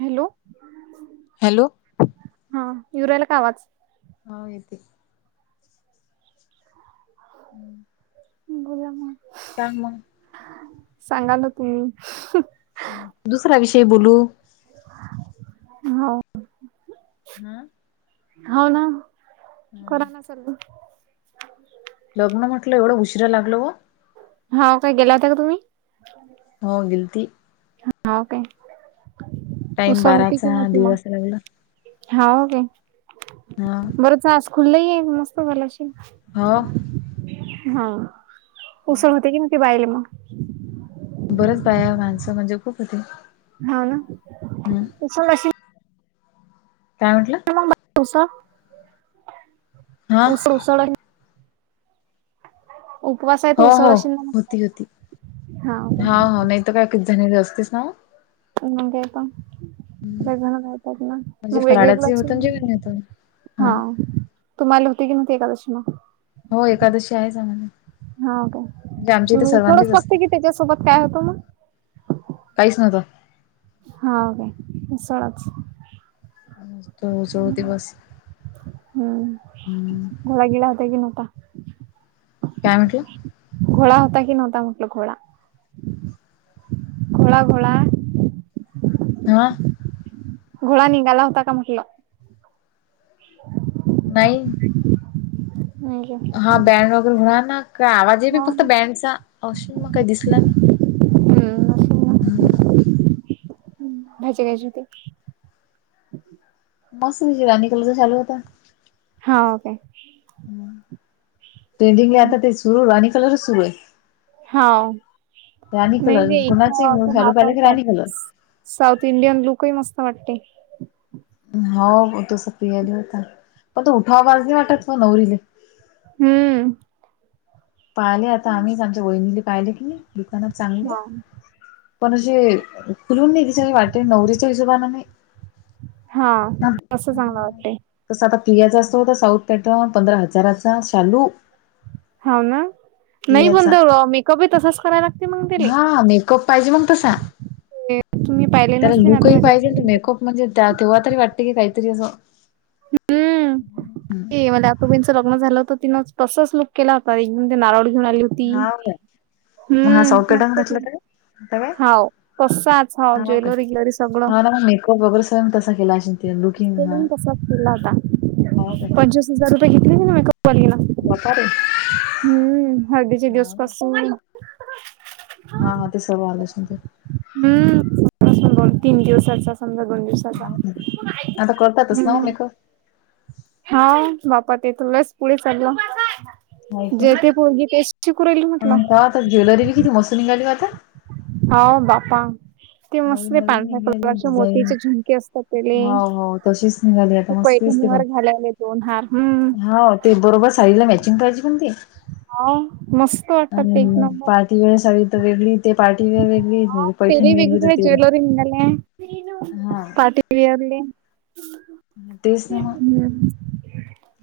Hello. Hello. हा येऊ राहिला का आवाज? हा येते. [inaudible] बोला मग. सांग मग. सांगा ना तुम्ही. दुसरा विषय बोलू. हो. हां. हो ना कराना चालू. लग्न म्हटलं एवढं उशिरा लागलो हो. हाव काय गेला होता का तुम्ही? हो गेल्ती. हा काय टाइम उसळ होती कि बाराचा नवती दीड मग? वाजता लागला हाव काय? हा बरच आज खुल्लही आहे मस्त झाला श हाव हा उसळ होते की नाही ती बाईले मग? बरंच बाया माणसं म्हणजे खूप होती. हा ना त अशी काय म्हटलं? [unintelligible] उसा हा उसा उसळ आहे ना. उपवास आहे तर हो हो उसळ अशील ना मग होती होती हा हो नाही तर काय क झालेले असतेस ना ह काळ [unintelligible] म्हणजे बनातात ना मग वेगवेगळ फराळाचे होत असेल आणि ना जेवण होत [unintelligible] हा. तुम्हाला होती कीव्हती एकादशी मग? हो एकादशी आहे जन हाव काय तुम्ही उकडत असते टाकते की त्याच्यासोबत काय होतो म? काहीच नव्हतं. हाव काय उसळाच [unintelligible] होती हम्म बस हां. हम्म घोडा गेला होता की नव्हता? काय म्हटलं? घोळा होता कि नव्हता म्हटलं घोळा घोळा घोळा. हां. घुळा निघाला होता का म्हटलं? ह [unintelligible] नाही नाही [unintelligible] हा बॅन वगैरे होणार ना. का आवाज आहे बी हा फक्त बँडचा अशीन म काही दिसला नाय. हम्म असेल ना. [unintelligible] मस्त जिवा [unintelligible] चालू होता. हाव काय? ट्रेडिंगला आता ते सुरू, राणी कलरच सुरू हाय. हा राणी नाही कलर, ते कुणाचही इथं ते [unintelligible] चालू केलं की नाचवतात राणी कलर. साऊथ इंडियन लुकही मस्त वाटतंय. हवे तो सपियाली होता, पण तो उठावबाज नाही वाटत म नवरीले. हम्म. पाहिले आता आम्हीच आमच्या वहिनीले पाहिले की नई दुकानात चांगले हा पण असे खुलून नाही ती कसं वाटते नवरीच्या हिशोबाने नाही. हा असं चांगलं वाटतंय. तस आता पियाचा असतो तो साऊथ पॅटर्न, पंधरा हजाराचा चालू. हाव ना. नाही पण प्रियाचा तो मेकअपही तसंच करायला लागते मंग त्याले. कप पाहिजे मग तसा, तुम्ही पाहिले त्याला नसते ना आता लूकही माझ्या पाहिजे अन तो आतोबांचं मेकअप म्हणजे त्या तेव्हातरी वाटते, की काहीतरी असं हम्म. हम्म. ते म्हण आतोबईंचं लग्न झालं होत तिनं तसंच लुक केला होता, एकदम ते नारळ घेऊन आली होत हाव काय, हा साऊथ इंडियन मस्त घातलं केलं काय? आता काय? हाव तसाच हाव हा कर, ज्वेलरी ग्वेलरी सगळं हा ना मग मेकअप वगैरे सेम तसा केला असेल. ते लुकिंग हा सेम तसाच केला होता, हो काय पंचवीस हजार रुपये घेतले तिनं मेकअपवालीन. [inaudible] हम्म हळदीचे हा दिवस काय? पासून हा हा ते सर्व आलंच मग ते. हम्म तीन दिवसांचाच [unintelligible] हा आता करतातच नव मेकअप हा वापरते ते लयचं पुढे चाललं माहिती जे ते पोरगी तेच चिकुरली म्हटलं. त्यात ज्वेलरी किती मस्त निघाली ओ आता. हाव बापा. ते नवीन मस्ले नवीन पांढऱ्या निघाली कलरच्या डिझाईन मोतीचे झुमके असतात त्याले. हो हो तशीच निघाली आता ते मस्त दिसते पण पैठणीवर घालायले दोन हार हम्म. हा ते बरोबर साडीला मॅचिंग पाहिजे पण ते हो मस्त वाटतात ते एक नंबर ती वेळ साडी तर वेगळी, ते पार्टी वेअर वेगळी. हा पैठणी पिरी वेगळी तर वेगवेगळे ते ज्वेलरी म्हणाले. हा पार्टी वेअरली तेच ना मग हम्म.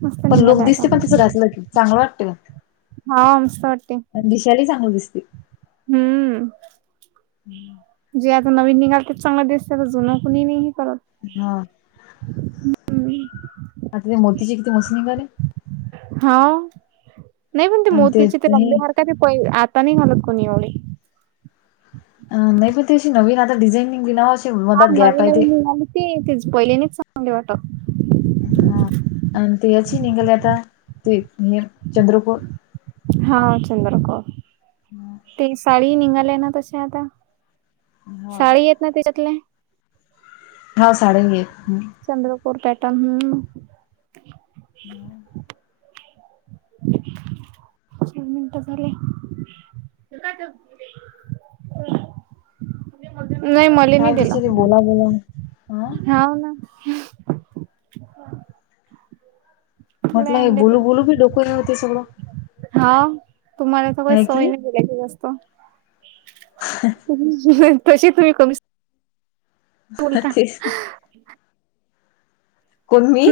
मस्त पण लुक निघाले आता दिसते का तसं घातलं की, चांगलं वाटतं ओ. हा मस्त वाटतंय. पण दिसाय लय चांगली दिसती. हम्म. जे आता नवीन निघालते चांगलं दिसते तर जुनं कुणी नई हे करत हा. [inaudible] आता ते मोतीचे किती मस्त निघाले. हा नाही पण ते आणि मोतीचे ते हे रंबे हारका ते पई, आता नाही घालत कोणी एवढे. अ नाही पण त अशी नवीन आता डिझाइन नी बिनावा हा नवीन नवीन मिळाली ते, ते पहिलेनीच चांगली वाटत हा आणि तेच निघाले, आता ते ने चंद्रकोर. हा हा, चंद्रकोर. हम्म. ते साडी निघालय ना तसे आता, हा साडी येत ना त्याच्यातले. हो साडी आणि गेट हम्म. चंद्रपूर पॅटर्न हम्म. मग [inaudible] चार मिनट झाले. नाही मले नाही काय दिला, बिचारे बोला बोला हा ना. थोडे म्हटलं हे बुलू बुलू बी डोक आहे होते सगळं. हा तुम्हाला तर काही आहे की सवयी नाही बोलायची जास्त. ह् तसे तुम्ही कमीच. अहा बोलता तेच ना. कोण मी?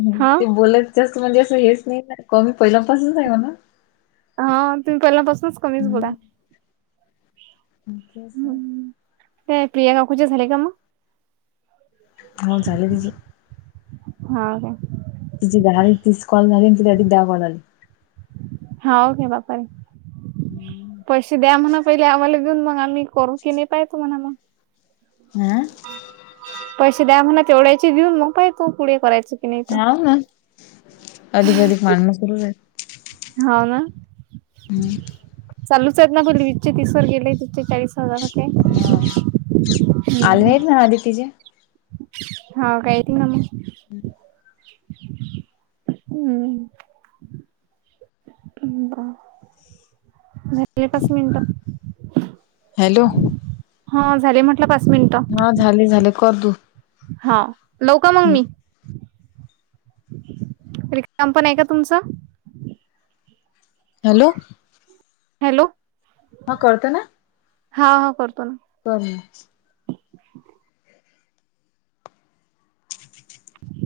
हम्म हा ते बोलत जास्त म्हणजे असं हेच नाही कमी पहिल्यापासूनच आहे म्हणा. हा तुम्ही पहिल्यानापासूनच कमीच बोलताय. इथच ए प्रियां काकूची झाले का मग? हो झाल तिचं हा का तिची दहा तिस कॉल झाली आणि ती दहा कॉल आले. हा ओके बाप रे, पैसे द्या म्हणा पहिले आम्हाला देऊन मग आम्ही करू. कीणी पाय तुम्हाला मग? हम्म? पैसे द्या म्हणा तेवढ्याचे घेऊन, मग पाहि तू पुढे करायच. ह ना, अधिक अधिक माणम सुरू आहे. हो ना. [inaudible] चालूच आहेत ना पर वीसचे तीस वर गेले तीसचे चाळीस. [unintelligible] हम्म. आदि तिजे. हो काय तींग नम हम्म. हम्म हा.. नाही. एकच मिनिट, हॅलो हा झाले म्हटलं पाच मिनिटं. हा झाले झाले कर तू. हा, लावू का मग मी? रिकाम पण आहे का तुमचं? हॅलो हॅलो हा करते ना. हा हा करतो ना. परमच. [inaudible]